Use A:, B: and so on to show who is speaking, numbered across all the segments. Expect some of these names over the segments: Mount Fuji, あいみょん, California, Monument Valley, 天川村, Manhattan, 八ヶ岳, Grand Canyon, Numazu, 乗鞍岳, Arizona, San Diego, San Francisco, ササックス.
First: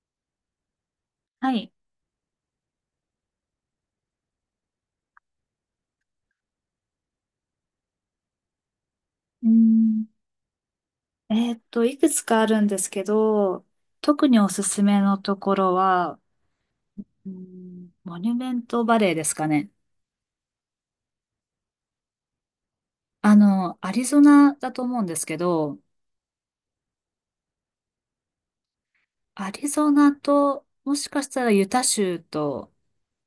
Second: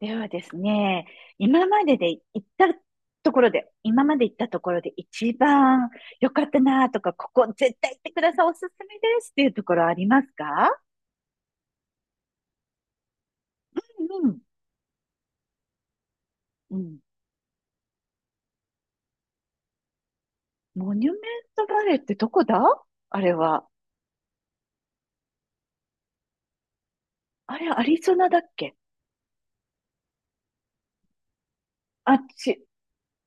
A: ではですね、
B: は
A: 今
B: い。
A: までで行ったところで、今まで行ったところで一番良かったなとか、ここ絶対行ってください、おすすめですってい
B: う
A: うところあり
B: ん。
A: ますか？
B: いくつかあるんですけど、
A: う
B: 特に
A: ん、
B: おすすめのところは、
A: うん。
B: うんモニュメントバレーですかね。
A: モニュメントバレーってどこだあれ
B: あ
A: は。
B: の、アリゾナだと思うんですけど、
A: あれ、アリゾナだっけ？
B: アリゾナと、もしかしたらユタ
A: あ
B: 州
A: っち、
B: と、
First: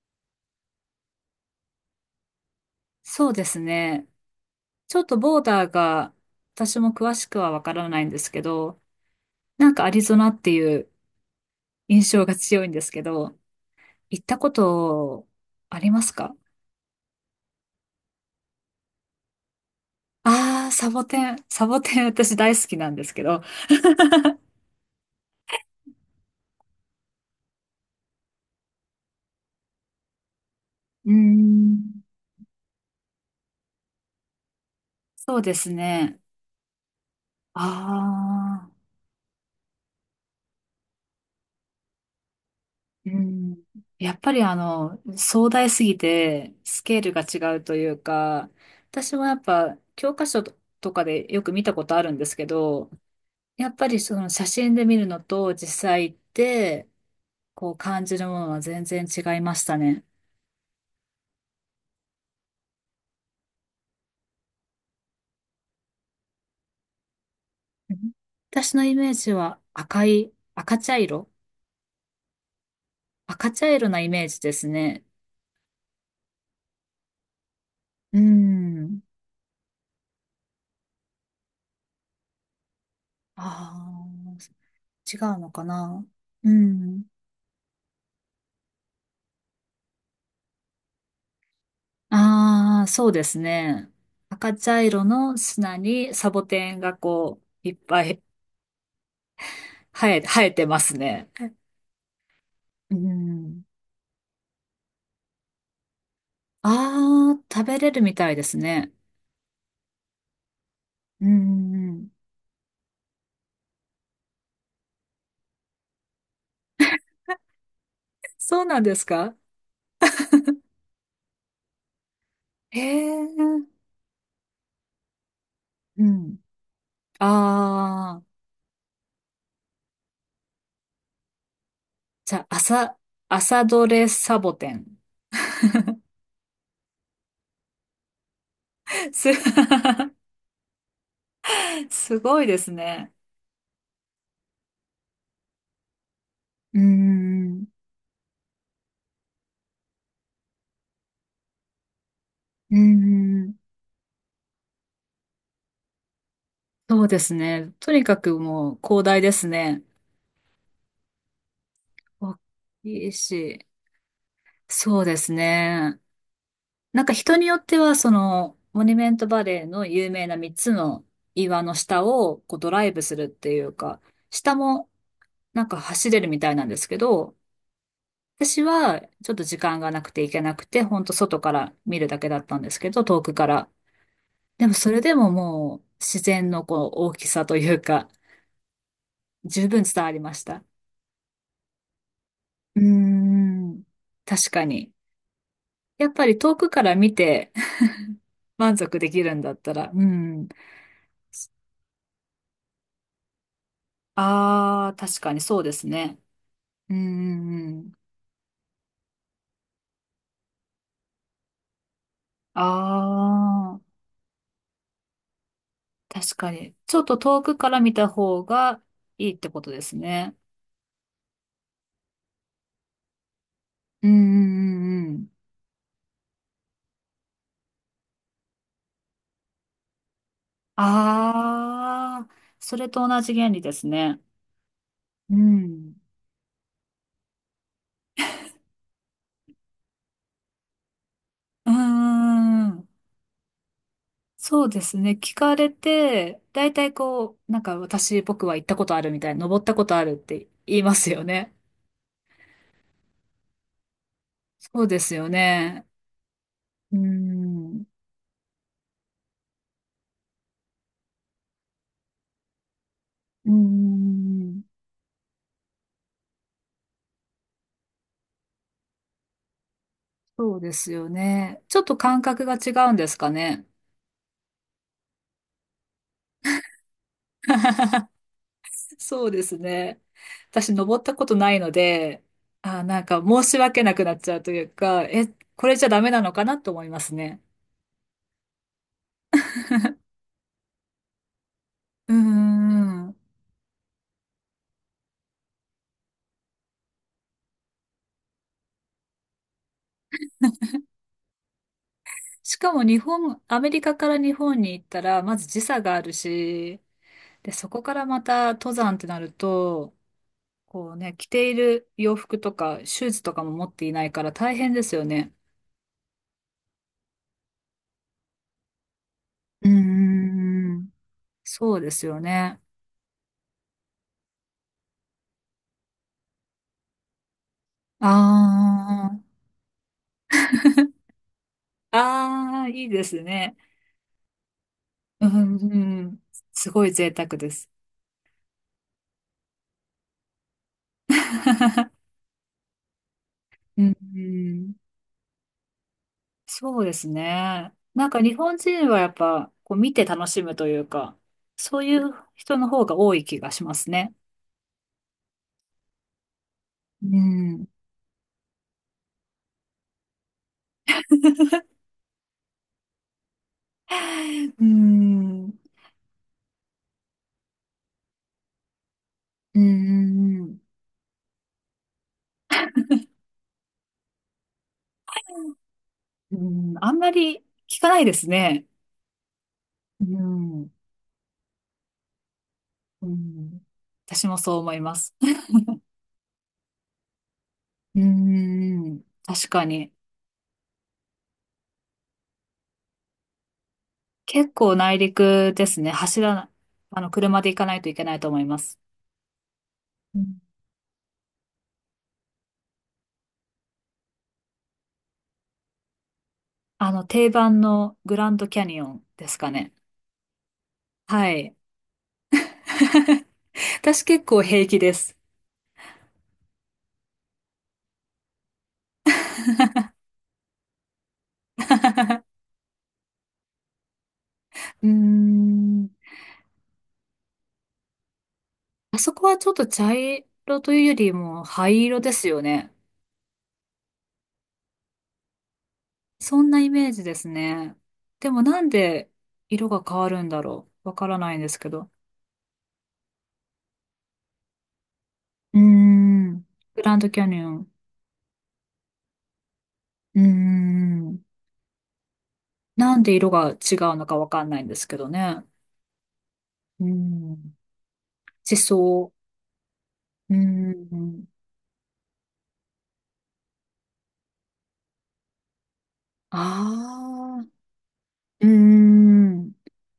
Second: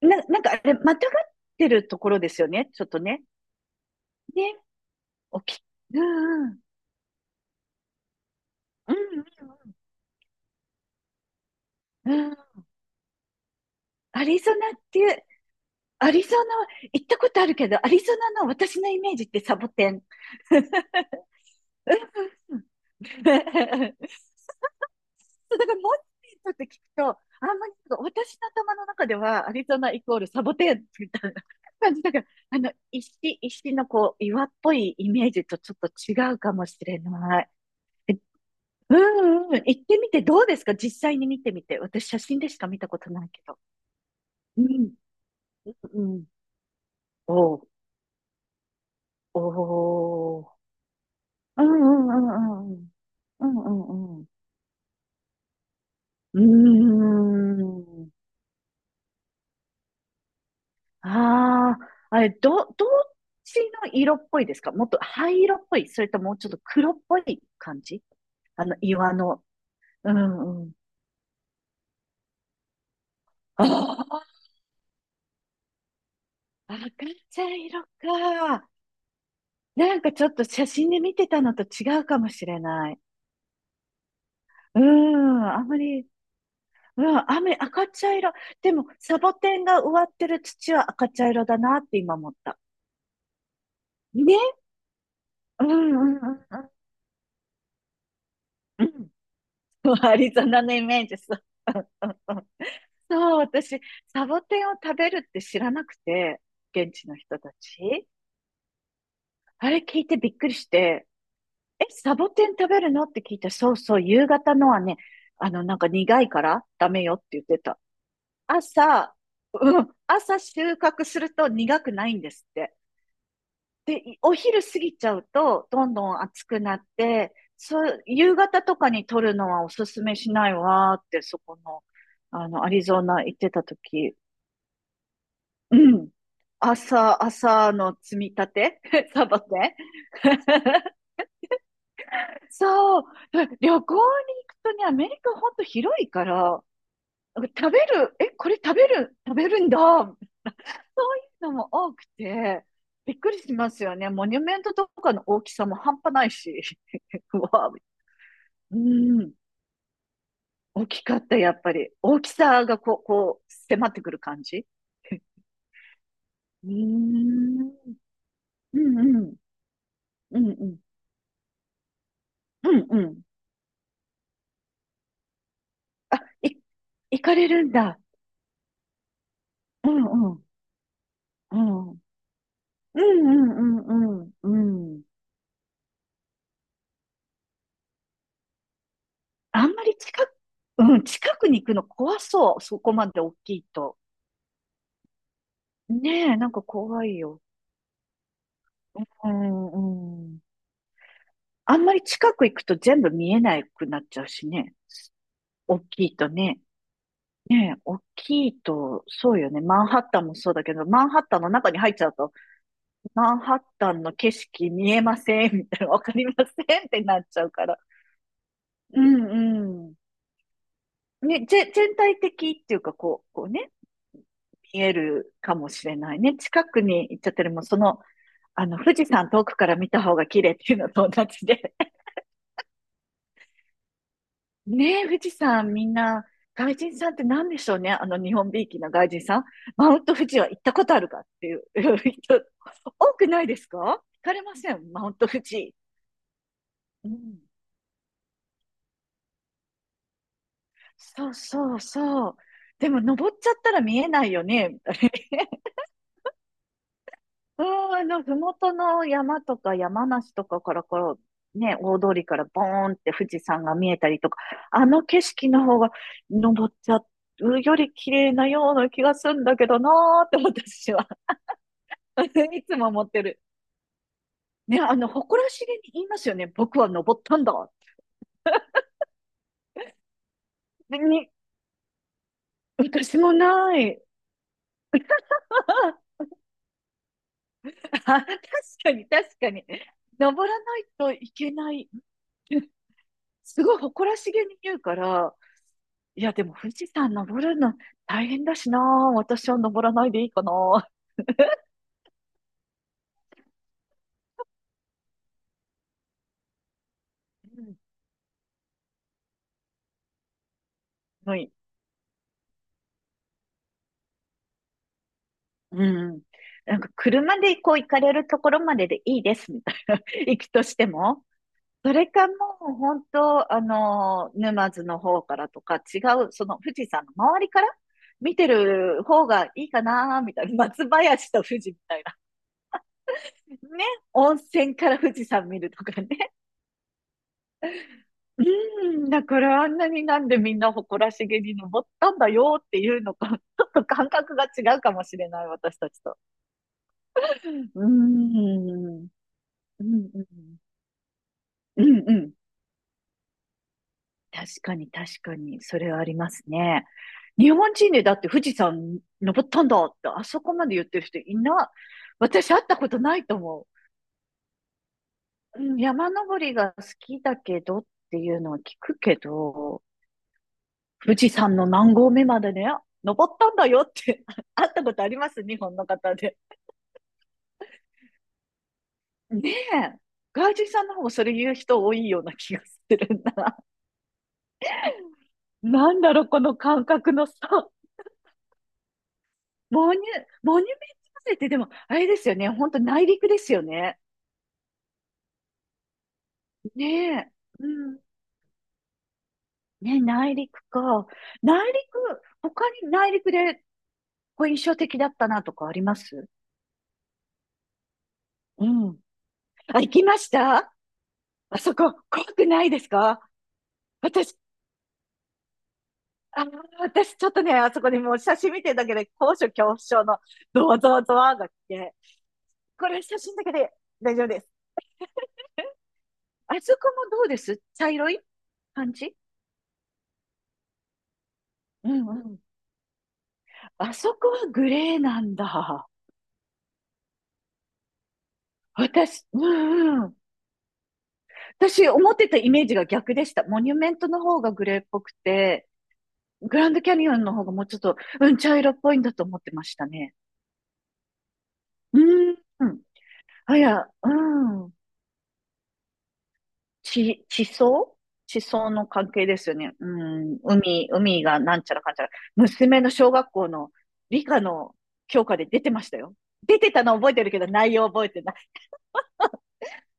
A: なんかあれ、またがってるところですよね、ちょっとね。
B: そうですね。
A: ね、
B: ちょっとボ
A: お
B: ー
A: き、
B: ダー
A: う
B: が、
A: ん、うん、
B: 私も詳しくはわからないんですけど、
A: う
B: な
A: ん、
B: んかアリゾナっていう印
A: う
B: 象
A: ん。う
B: が
A: ん。
B: 強いんですけど、行
A: ア
B: った
A: リ
B: こ
A: ゾナっていう、
B: とありま
A: ア
B: す
A: リゾ
B: か？
A: ナは行ったことあるけど、アリゾナの私のイメージってサボテン。
B: ああ、サボテン、サボテン 私大好きなん
A: だ
B: ですけど、
A: から、モニーとって聞くと、あんまりなんか私の頭の中ではアリゾナイコールサボテンみ
B: うー
A: たいな感
B: ん、
A: じだから、石、石のこう、岩っぽいイメー
B: そう
A: ジ
B: で
A: と
B: す
A: ちょっと違
B: ね。
A: うかもしれない。
B: あ
A: え、
B: あ、
A: うんうんうん、行ってみてどうですか？実際に見てみて。私写真でしか見たこ
B: う
A: とないけど。
B: ん。やっぱりあ
A: うん、
B: の、壮大
A: う
B: すぎ
A: ん。
B: て、スケールが
A: お
B: 違う
A: う、
B: というか、私はやっ
A: お
B: ぱ、教科書
A: う、
B: とかでよく
A: う
B: 見たことあ
A: ん
B: る
A: う
B: んですけ
A: んうんう
B: ど、
A: ん。うん
B: や
A: う
B: っぱり
A: ん
B: そ
A: うん。
B: の写真で見るのと実際行って、
A: うー
B: こう感
A: ん。
B: じるものは全然違いましたね。
A: ああ、あれ、どっちの色っぽいですか？もっと灰色っぽいそれともうちょっと黒っぽい感
B: う
A: じ？
B: ん、
A: あ
B: 私
A: の、
B: のイメ
A: 岩
B: ージ
A: の。
B: は赤
A: う
B: い、
A: んうん。
B: 赤茶色、赤茶色なイメー
A: あ
B: ジですね。
A: あ、赤茶色
B: う
A: か。
B: ん。
A: なんかちょっと写真で見てたのと違うかもしれない。
B: ああ、
A: う
B: 違う
A: ん、
B: の
A: あ
B: か
A: んま
B: な。
A: り、
B: う
A: う
B: ん。
A: ん、雨、赤茶色。でも、サボテンが植わってる土は赤茶色だなって今思った。
B: ああ、そうですね。赤
A: ね、
B: 茶色の
A: うんう
B: 砂に
A: んう
B: サボ
A: んうん。
B: テンがこう、いっぱい
A: うん。
B: 生
A: ア
B: え、
A: リ
B: 生
A: ゾ
B: え
A: ナ
B: て
A: の
B: ま
A: イ
B: す
A: メージ、
B: ね。
A: そう。うんうんうん。
B: う
A: そう、
B: ん。
A: 私、サボテンを食べるって知らなくて、現地の
B: あ
A: 人
B: あ、
A: た
B: 食べれる
A: ち。
B: みたいですね。
A: あれ聞いてびっくりして、
B: う
A: え、
B: ん。
A: サボテン食べるのって聞いたら、そうそう、夕方のはね、あの、なんか苦いからダメよって言ってた。
B: そうなんです
A: 朝、
B: か？
A: うん、朝収穫すると苦くないんですって。
B: へえ。
A: で、お昼過ぎちゃうと、どん
B: う
A: どん暑くなっ
B: ん。
A: て、そう、
B: ああ、
A: 夕方とかに撮るのはおすすめしないわーって、そこの、
B: じゃあ、
A: あの、アリ
B: 朝、
A: ゾナ行って
B: 朝
A: た
B: どれ
A: 時。
B: サボテン。
A: う ん。朝、朝の積み立て サ
B: す、
A: ボテン。
B: すごい です
A: そう。
B: ね。
A: 旅行に行くとね、アメリカほんと広いから、
B: うん。
A: 食べる、え、これ食べる、食べるんだ、そういうのも多くて、
B: うー
A: びっくりし
B: ん、
A: ますよね。モニュメントとかの大きさも半端ないし。
B: そうで す
A: うわ、
B: ね。とにかくも
A: う
B: う広大で
A: ん。
B: すね。
A: 大きかった、やっぱり。大き
B: 大
A: さがこう、
B: きい
A: こう、
B: し。
A: 迫ってくる感じ。
B: そうで すね。
A: うー
B: なんか人によ
A: ん。
B: っては、その、
A: う
B: モニュ
A: んう
B: メント
A: ん。
B: バレーの有名な
A: うん
B: 3
A: う
B: つ
A: ん。
B: の岩の下をこうド
A: う
B: ラ
A: ん
B: イ
A: う
B: ブす
A: ん。
B: るっていうか、下もなんか走
A: あ、
B: れるみたい
A: い、
B: なんですけ
A: 行
B: ど、
A: かれるんだ。
B: 私はちょっと時間
A: う
B: がなくて
A: ん
B: 行
A: う
B: け
A: ん。
B: なくて、ほんと外か
A: う
B: ら
A: ん。う
B: 見
A: ん
B: るだけだったんですけ
A: う
B: ど、遠くから。
A: んうんう
B: でも
A: ん。
B: そ
A: う
B: れ
A: ん。
B: でももう自然のこう大きさというか、十
A: あん
B: 分
A: まり
B: 伝わり
A: 近
B: ま
A: く、
B: した。
A: うん、近くに行くの怖そう。
B: う
A: そ
B: ー
A: こまで大きい
B: ん。
A: と。
B: 確かに。やっぱ
A: ね
B: り
A: え、なん
B: 遠
A: か
B: くから
A: 怖
B: 見
A: いよ。
B: て 満足でき
A: う
B: るんだったら、う
A: ん、うん。
B: ん。
A: あんまり近く行くと全部見えなくなっちゃうしね。
B: ああ、確かにそうで
A: 大
B: す
A: きい
B: ね。
A: とね。
B: うんうんう
A: ねえ、
B: ん。
A: 大きいと、そうよね。マンハッタンもそうだけど、マンハッタンの中に入っちゃうと、
B: あ
A: マンハッ
B: あ、
A: タンの景色見えませんみたいな、わかりま
B: 確か
A: せ
B: に。
A: んっ
B: ちょ
A: て
B: っと
A: なっち
B: 遠
A: ゃう
B: く
A: か
B: か
A: ら。
B: ら見た方が
A: う
B: いいってこと
A: ん
B: で
A: うん。
B: すね。
A: ね、全体的っていうか、こう、こうね、
B: うんう
A: 見え
B: んうんうん。
A: るかもしれないね。近くに行っちゃってるもん、その、あの、富士山遠くから見た方が綺麗っていうのと同じで。
B: ああ、それと同じ原理ですね。
A: ねえ、富士
B: う
A: 山みん
B: ん。
A: な、外人さんって何でしょうね。あの日本びいきな外人さん。マウント富士は行ったことあるかっていう
B: う
A: 人、
B: んうんうん、
A: 多くないですか？聞かれま
B: そう
A: せ
B: で
A: ん、
B: す
A: マ
B: ね。
A: ウント
B: 聞
A: 富
B: かれ
A: 士。
B: て、大体
A: う
B: こ
A: ん。
B: う、なんか私、僕は行ったことあるみたいな、登ったことあるって言いますよ
A: そう
B: ね。
A: そうそう。でも登っちゃったら見えないよね。
B: そうですよね。うー
A: うん、
B: ん。
A: あの、ふもとの山とか山梨とかからこう、ね、大通りからボーンって富士
B: うー
A: 山が見えたりとか、
B: ん。
A: あの景色の方が登っちゃうより綺麗なような気がするんだけどなーって
B: そうです
A: 私
B: よ
A: は
B: ね。ちょっと感覚 が
A: い
B: 違
A: つも
B: うん
A: 持
B: で
A: っ
B: す
A: て
B: か
A: る。
B: ね。
A: ね、あの、誇らしげに言いますよね。僕は登ったんだ。
B: そうですね。私、登
A: で
B: ったこ
A: に、
B: とないので、あー、なん
A: 私
B: か
A: も
B: 申し
A: な
B: 訳な
A: い。
B: くなっちゃうというか、え、これじゃダメな のかなと思いますね。
A: あ、確かに、確かに。登らないといけない。
B: うーん。
A: すごい誇らしげに言うから、いや、でも富士山登るの大変だしな。私は登らないでいいかな。
B: しかも日本、アメリカから日本に行ったら、まず時差があるし、で、
A: う
B: そ
A: ん。
B: こからまた登山ってなると、こうね、着
A: は
B: て
A: い。
B: いる洋服とかシューズとかも持っていないから大変ですよね。
A: うん。なんか、車でこう行かれるところまででいいです、み
B: うー
A: たいな。行くとして
B: ん。
A: も。
B: そうで
A: そ
B: す
A: れ
B: よ
A: かも
B: ね。
A: う本当、あの、沼津の方からとか違う、その富士山の周りから
B: あ
A: 見てる
B: ー、
A: 方がいいかな、みたいな。松林と富士みたいな。
B: あー、いいですね。
A: ね。温泉から富士
B: う
A: 山
B: ん、
A: 見るとか
B: うん、
A: ね。
B: すごい贅沢です。
A: うん。だからあんなになんでみんな誇らしげに登っ たんだよっていうのか、ちょっ
B: う
A: と
B: ん、
A: 感
B: う
A: 覚が
B: ん、
A: 違うかもしれない、私たちと。
B: そうです
A: うん。
B: ね。
A: う
B: なんか日本
A: ん
B: 人
A: う
B: はや
A: ん。
B: っぱこう見て楽しむというか、そ
A: う
B: うい
A: ん
B: う
A: うん。
B: 人の方が多い気がしますね。
A: 確かに確かに、それはありますね。
B: う
A: 日
B: ん。
A: 本人でだって富士山登ったんだって、あそこまで言ってる人いな、私会ったことないと思
B: うん。
A: う。うん、山登りが好きだけどっていうのは聞くけ
B: うー
A: ど、
B: ん、
A: 富士山の何合目までね、登ったんだよって 会ったことあります日本の方
B: う
A: で。
B: ん、あんまり聞かないですね。
A: ねえ。
B: う
A: 外人
B: ん、
A: さんの方もそれ言う人多いような気がす
B: う
A: るな。
B: ん、私もそう思います。
A: なんだろう、この感覚の差。
B: うーん、確かに。
A: モニュ、モニュメント遺跡ってでも、あれですよね。本当内陸ですよね。
B: 結構内陸ですね。走らな、あの、
A: ねえ。
B: 車で行か
A: う
B: ないとい
A: ん。
B: けないと思います。
A: ね、
B: う
A: 内
B: ん、
A: 陸か。内陸、他に内陸でこう印象的だったなとかあります？
B: あの、定番のグランドキャ
A: う
B: ニオ
A: ん。
B: ンですかね。
A: あ、行きました？
B: はい。
A: あそこ、怖くないですか？
B: 私結
A: 私、
B: 構平気です。
A: あー、私ちょっとね、あそこにもう写真見てるだけで高所恐怖症のドワドワドワが来て、これ写真だけで大丈夫です。
B: うーん、
A: あそこもどうです？茶色い感
B: あそ
A: じ？
B: こはちょっと茶色というよりも灰
A: う
B: 色
A: ん
B: で
A: う
B: す
A: ん。
B: よね。
A: あそこはグレーなんだ。
B: そんなイメージですね。でもなんで
A: 私、う
B: 色が変
A: ん
B: わ
A: うん。
B: るんだろう。わからないんですけ
A: 私、
B: ど。
A: 思ってたイメージが逆でした。モニュメントの方がグレーっぽく
B: うー
A: て、
B: ん。
A: グラン
B: グ
A: ドキ
B: ラ
A: ャ
B: ン
A: ニ
B: ド
A: オ
B: キ
A: ン
B: ャ
A: の
B: ニ
A: 方
B: オ
A: がも
B: ン。
A: うちょっと、うん、茶色っぽいんだと思ってましたね。
B: うーん。
A: うん。うん。
B: なんで色が
A: あ、い
B: 違
A: や、
B: うの
A: う
B: かわかんないん
A: ん。
B: ですけどね。うー
A: 地
B: ん。
A: 層、地
B: 地
A: 層の関
B: 層。
A: 係ですよね。う
B: うー
A: ん。海、海
B: ん。
A: がなんちゃらかんちゃら。娘の小学校の理科の教科で出てましたよ。出てたの覚えてるけ
B: ああ。
A: ど、内容覚えてない。
B: うーん。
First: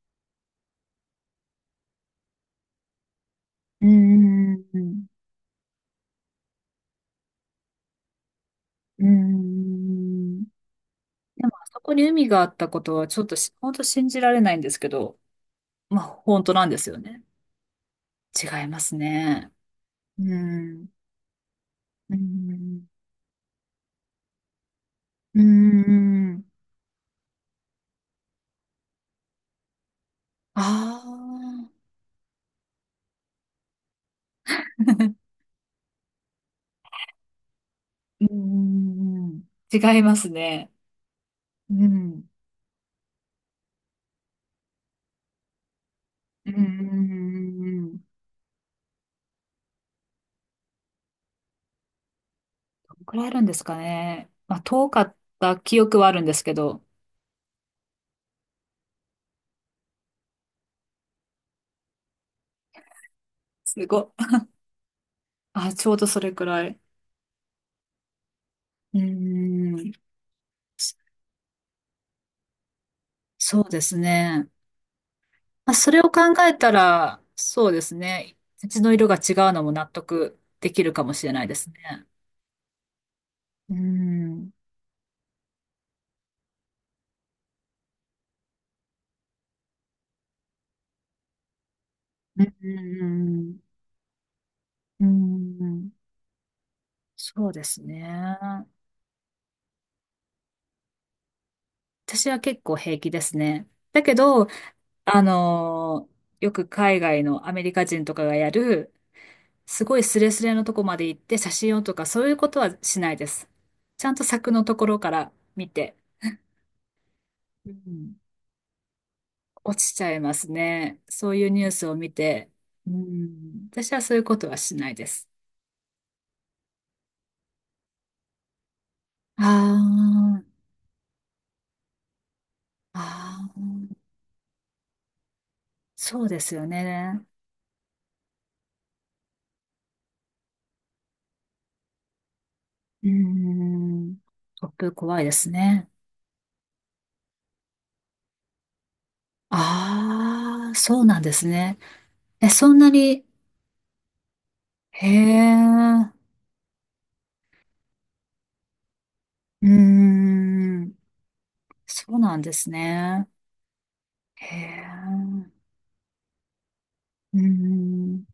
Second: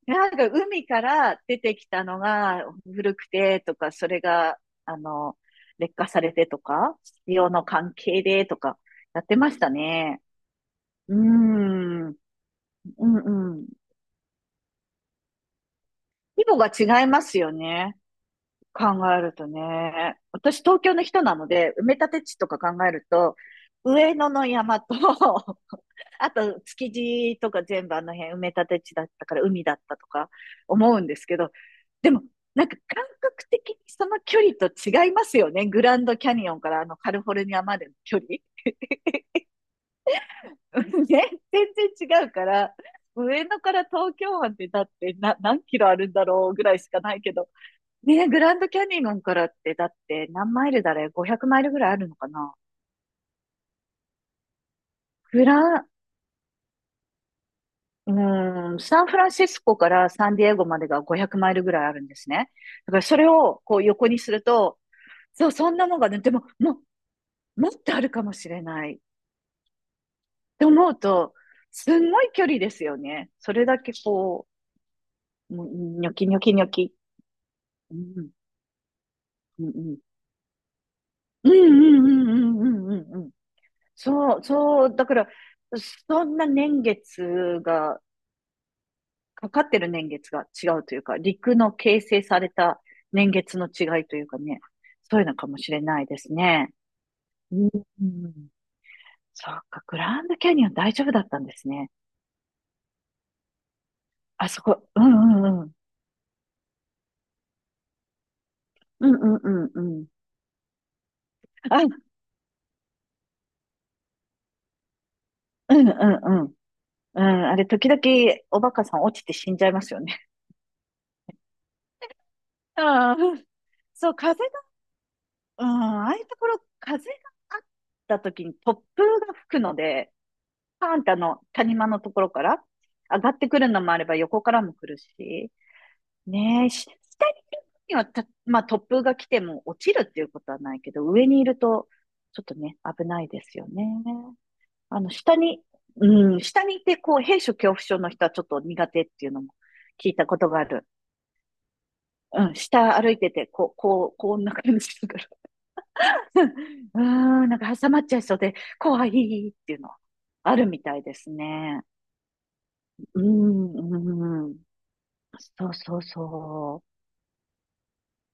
A: なんか海から出てきたのが古くてと
B: うー
A: か、それが、あ
B: ん。
A: の、劣化されてとか、潮の関係でとか、
B: うー
A: やってましたね。
B: ん。
A: うー
B: でも、あそこに
A: ん、
B: 海があったこと
A: う
B: はちょっとし、
A: んうん。
B: 本当信じられないんですけど、まあ、本
A: 規
B: 当
A: 模
B: な
A: が
B: んですよ
A: 違い
B: ね。
A: ますよね。
B: 違いま
A: 考
B: す
A: えると
B: ね。
A: ね。
B: う
A: 私、東
B: ん。
A: 京の人なので、埋め立
B: う
A: て地とか
B: ん。
A: 考えると、上野の山と
B: う
A: あ
B: ん。
A: と、築地とか全部あの辺埋め立て地だったから海だったとか思う
B: あ
A: んですけど、
B: あ。
A: でも、なんか感覚的にその距離と違いま すよね。グランドキャニオンからあのカリフォルニアまでの距
B: う
A: 離。
B: ん。違いますね。
A: ね、全
B: う
A: 然違
B: ん。
A: うから、上野から東京湾ってだってな何キロあるんだろ
B: う
A: うぐらいしかないけど、
B: ん。ど
A: ね、グランドキャニオンからってだって何マイルだれ？ 500 マイルぐらいあるのかな？
B: のくらいあるんですかね。まあ、遠かっ
A: グ
B: た記
A: ラ、
B: 憶はあるんですけど。
A: うん、サンフランシスコからサンディエゴまでが500マイルぐらいあるんですね。だからそれをこう
B: すご
A: 横に
B: い。
A: すると、そう、そ
B: あ、
A: ん
B: ち
A: な
B: ょう
A: の
B: ど
A: がね、
B: そ
A: で
B: れく
A: も、
B: らい。
A: ももっとあるかもしれないっ
B: うん。
A: て思
B: そ、
A: うと、すんごい距離ですよね。そ
B: そう
A: れだ
B: で
A: け
B: す
A: こ
B: ね。
A: う、もう
B: まあ、それ
A: ニ
B: を
A: ョ
B: 考
A: キニョ
B: え
A: キニョ
B: た
A: キ。
B: ら、そうです
A: うん、
B: ね。土の色が違うの
A: うん、
B: も納
A: うん、
B: 得できるかもしれない
A: うん、
B: です
A: う
B: ね。
A: ん、うん、うん、うん。うん。
B: う
A: そう、
B: ん。
A: そう、だから、そんな年月がかかってる年月が違うというか、陸の形成さ
B: う
A: れた年月
B: ん。
A: の違いというかね、
B: う
A: そういうのか
B: ん。
A: も
B: う
A: しれ
B: ん。
A: ないですね。
B: そうで
A: うん。
B: すね。
A: そうか、グランドキャニオン大丈夫だったんですね。
B: 私は結構平気ですね。だけ
A: あ
B: ど、
A: そこ、う
B: あ
A: んうんうん。
B: のーよく海外のアメリカ人とかがやる、
A: うんうんうんう
B: すごい
A: ん。
B: スレスレのとこまで行って写真をと
A: あ、
B: か、そういうことはしないです。ちゃんと柵のところから見
A: うんう
B: て、
A: んうん。うん、あれ、
B: う
A: 時々
B: ん、
A: おバカさん落ちて死んじゃい
B: 落
A: ま
B: ち
A: すよ
B: ちゃい
A: ね。
B: ますね。そういうニュースを見て、う
A: ああ、
B: ん、私は
A: そ
B: そ
A: う、
B: ういうこ
A: 風
B: と
A: が、
B: はしないです。
A: うん、ああいうところ、風があった時に突風が
B: あ
A: 吹くので、
B: ー、
A: パーンってあの、谷間のところから上がっ
B: あ
A: てくるのも
B: ー、
A: あれば横からも来るし、
B: そうです
A: ね
B: よ
A: え、下に
B: ね。
A: いる分にはた、まあ突風が来ても落ちるっていうことはないけど、上にいるとちょっとね、危
B: う
A: ないですよね。
B: ん、突風
A: あの、
B: 怖いで
A: 下
B: す
A: に、
B: ね。
A: うん、下にいてこう、閉所恐怖症の人はちょっと苦手っていうのも聞いたことがあ
B: ああ、
A: る。
B: そうなんですね。え、
A: うん、
B: そんな
A: 下歩い
B: に、
A: てて、こう、こう、こんな感じ
B: へ
A: だから。
B: え、
A: うーん、なんか挟まっちゃいそうで、怖いっ
B: うー
A: ていうのはあるみ
B: ん、
A: たいですね。
B: そうなんです
A: う
B: ね。
A: ん、う
B: へ
A: ん。
B: え、
A: そうそうそう。
B: うーん。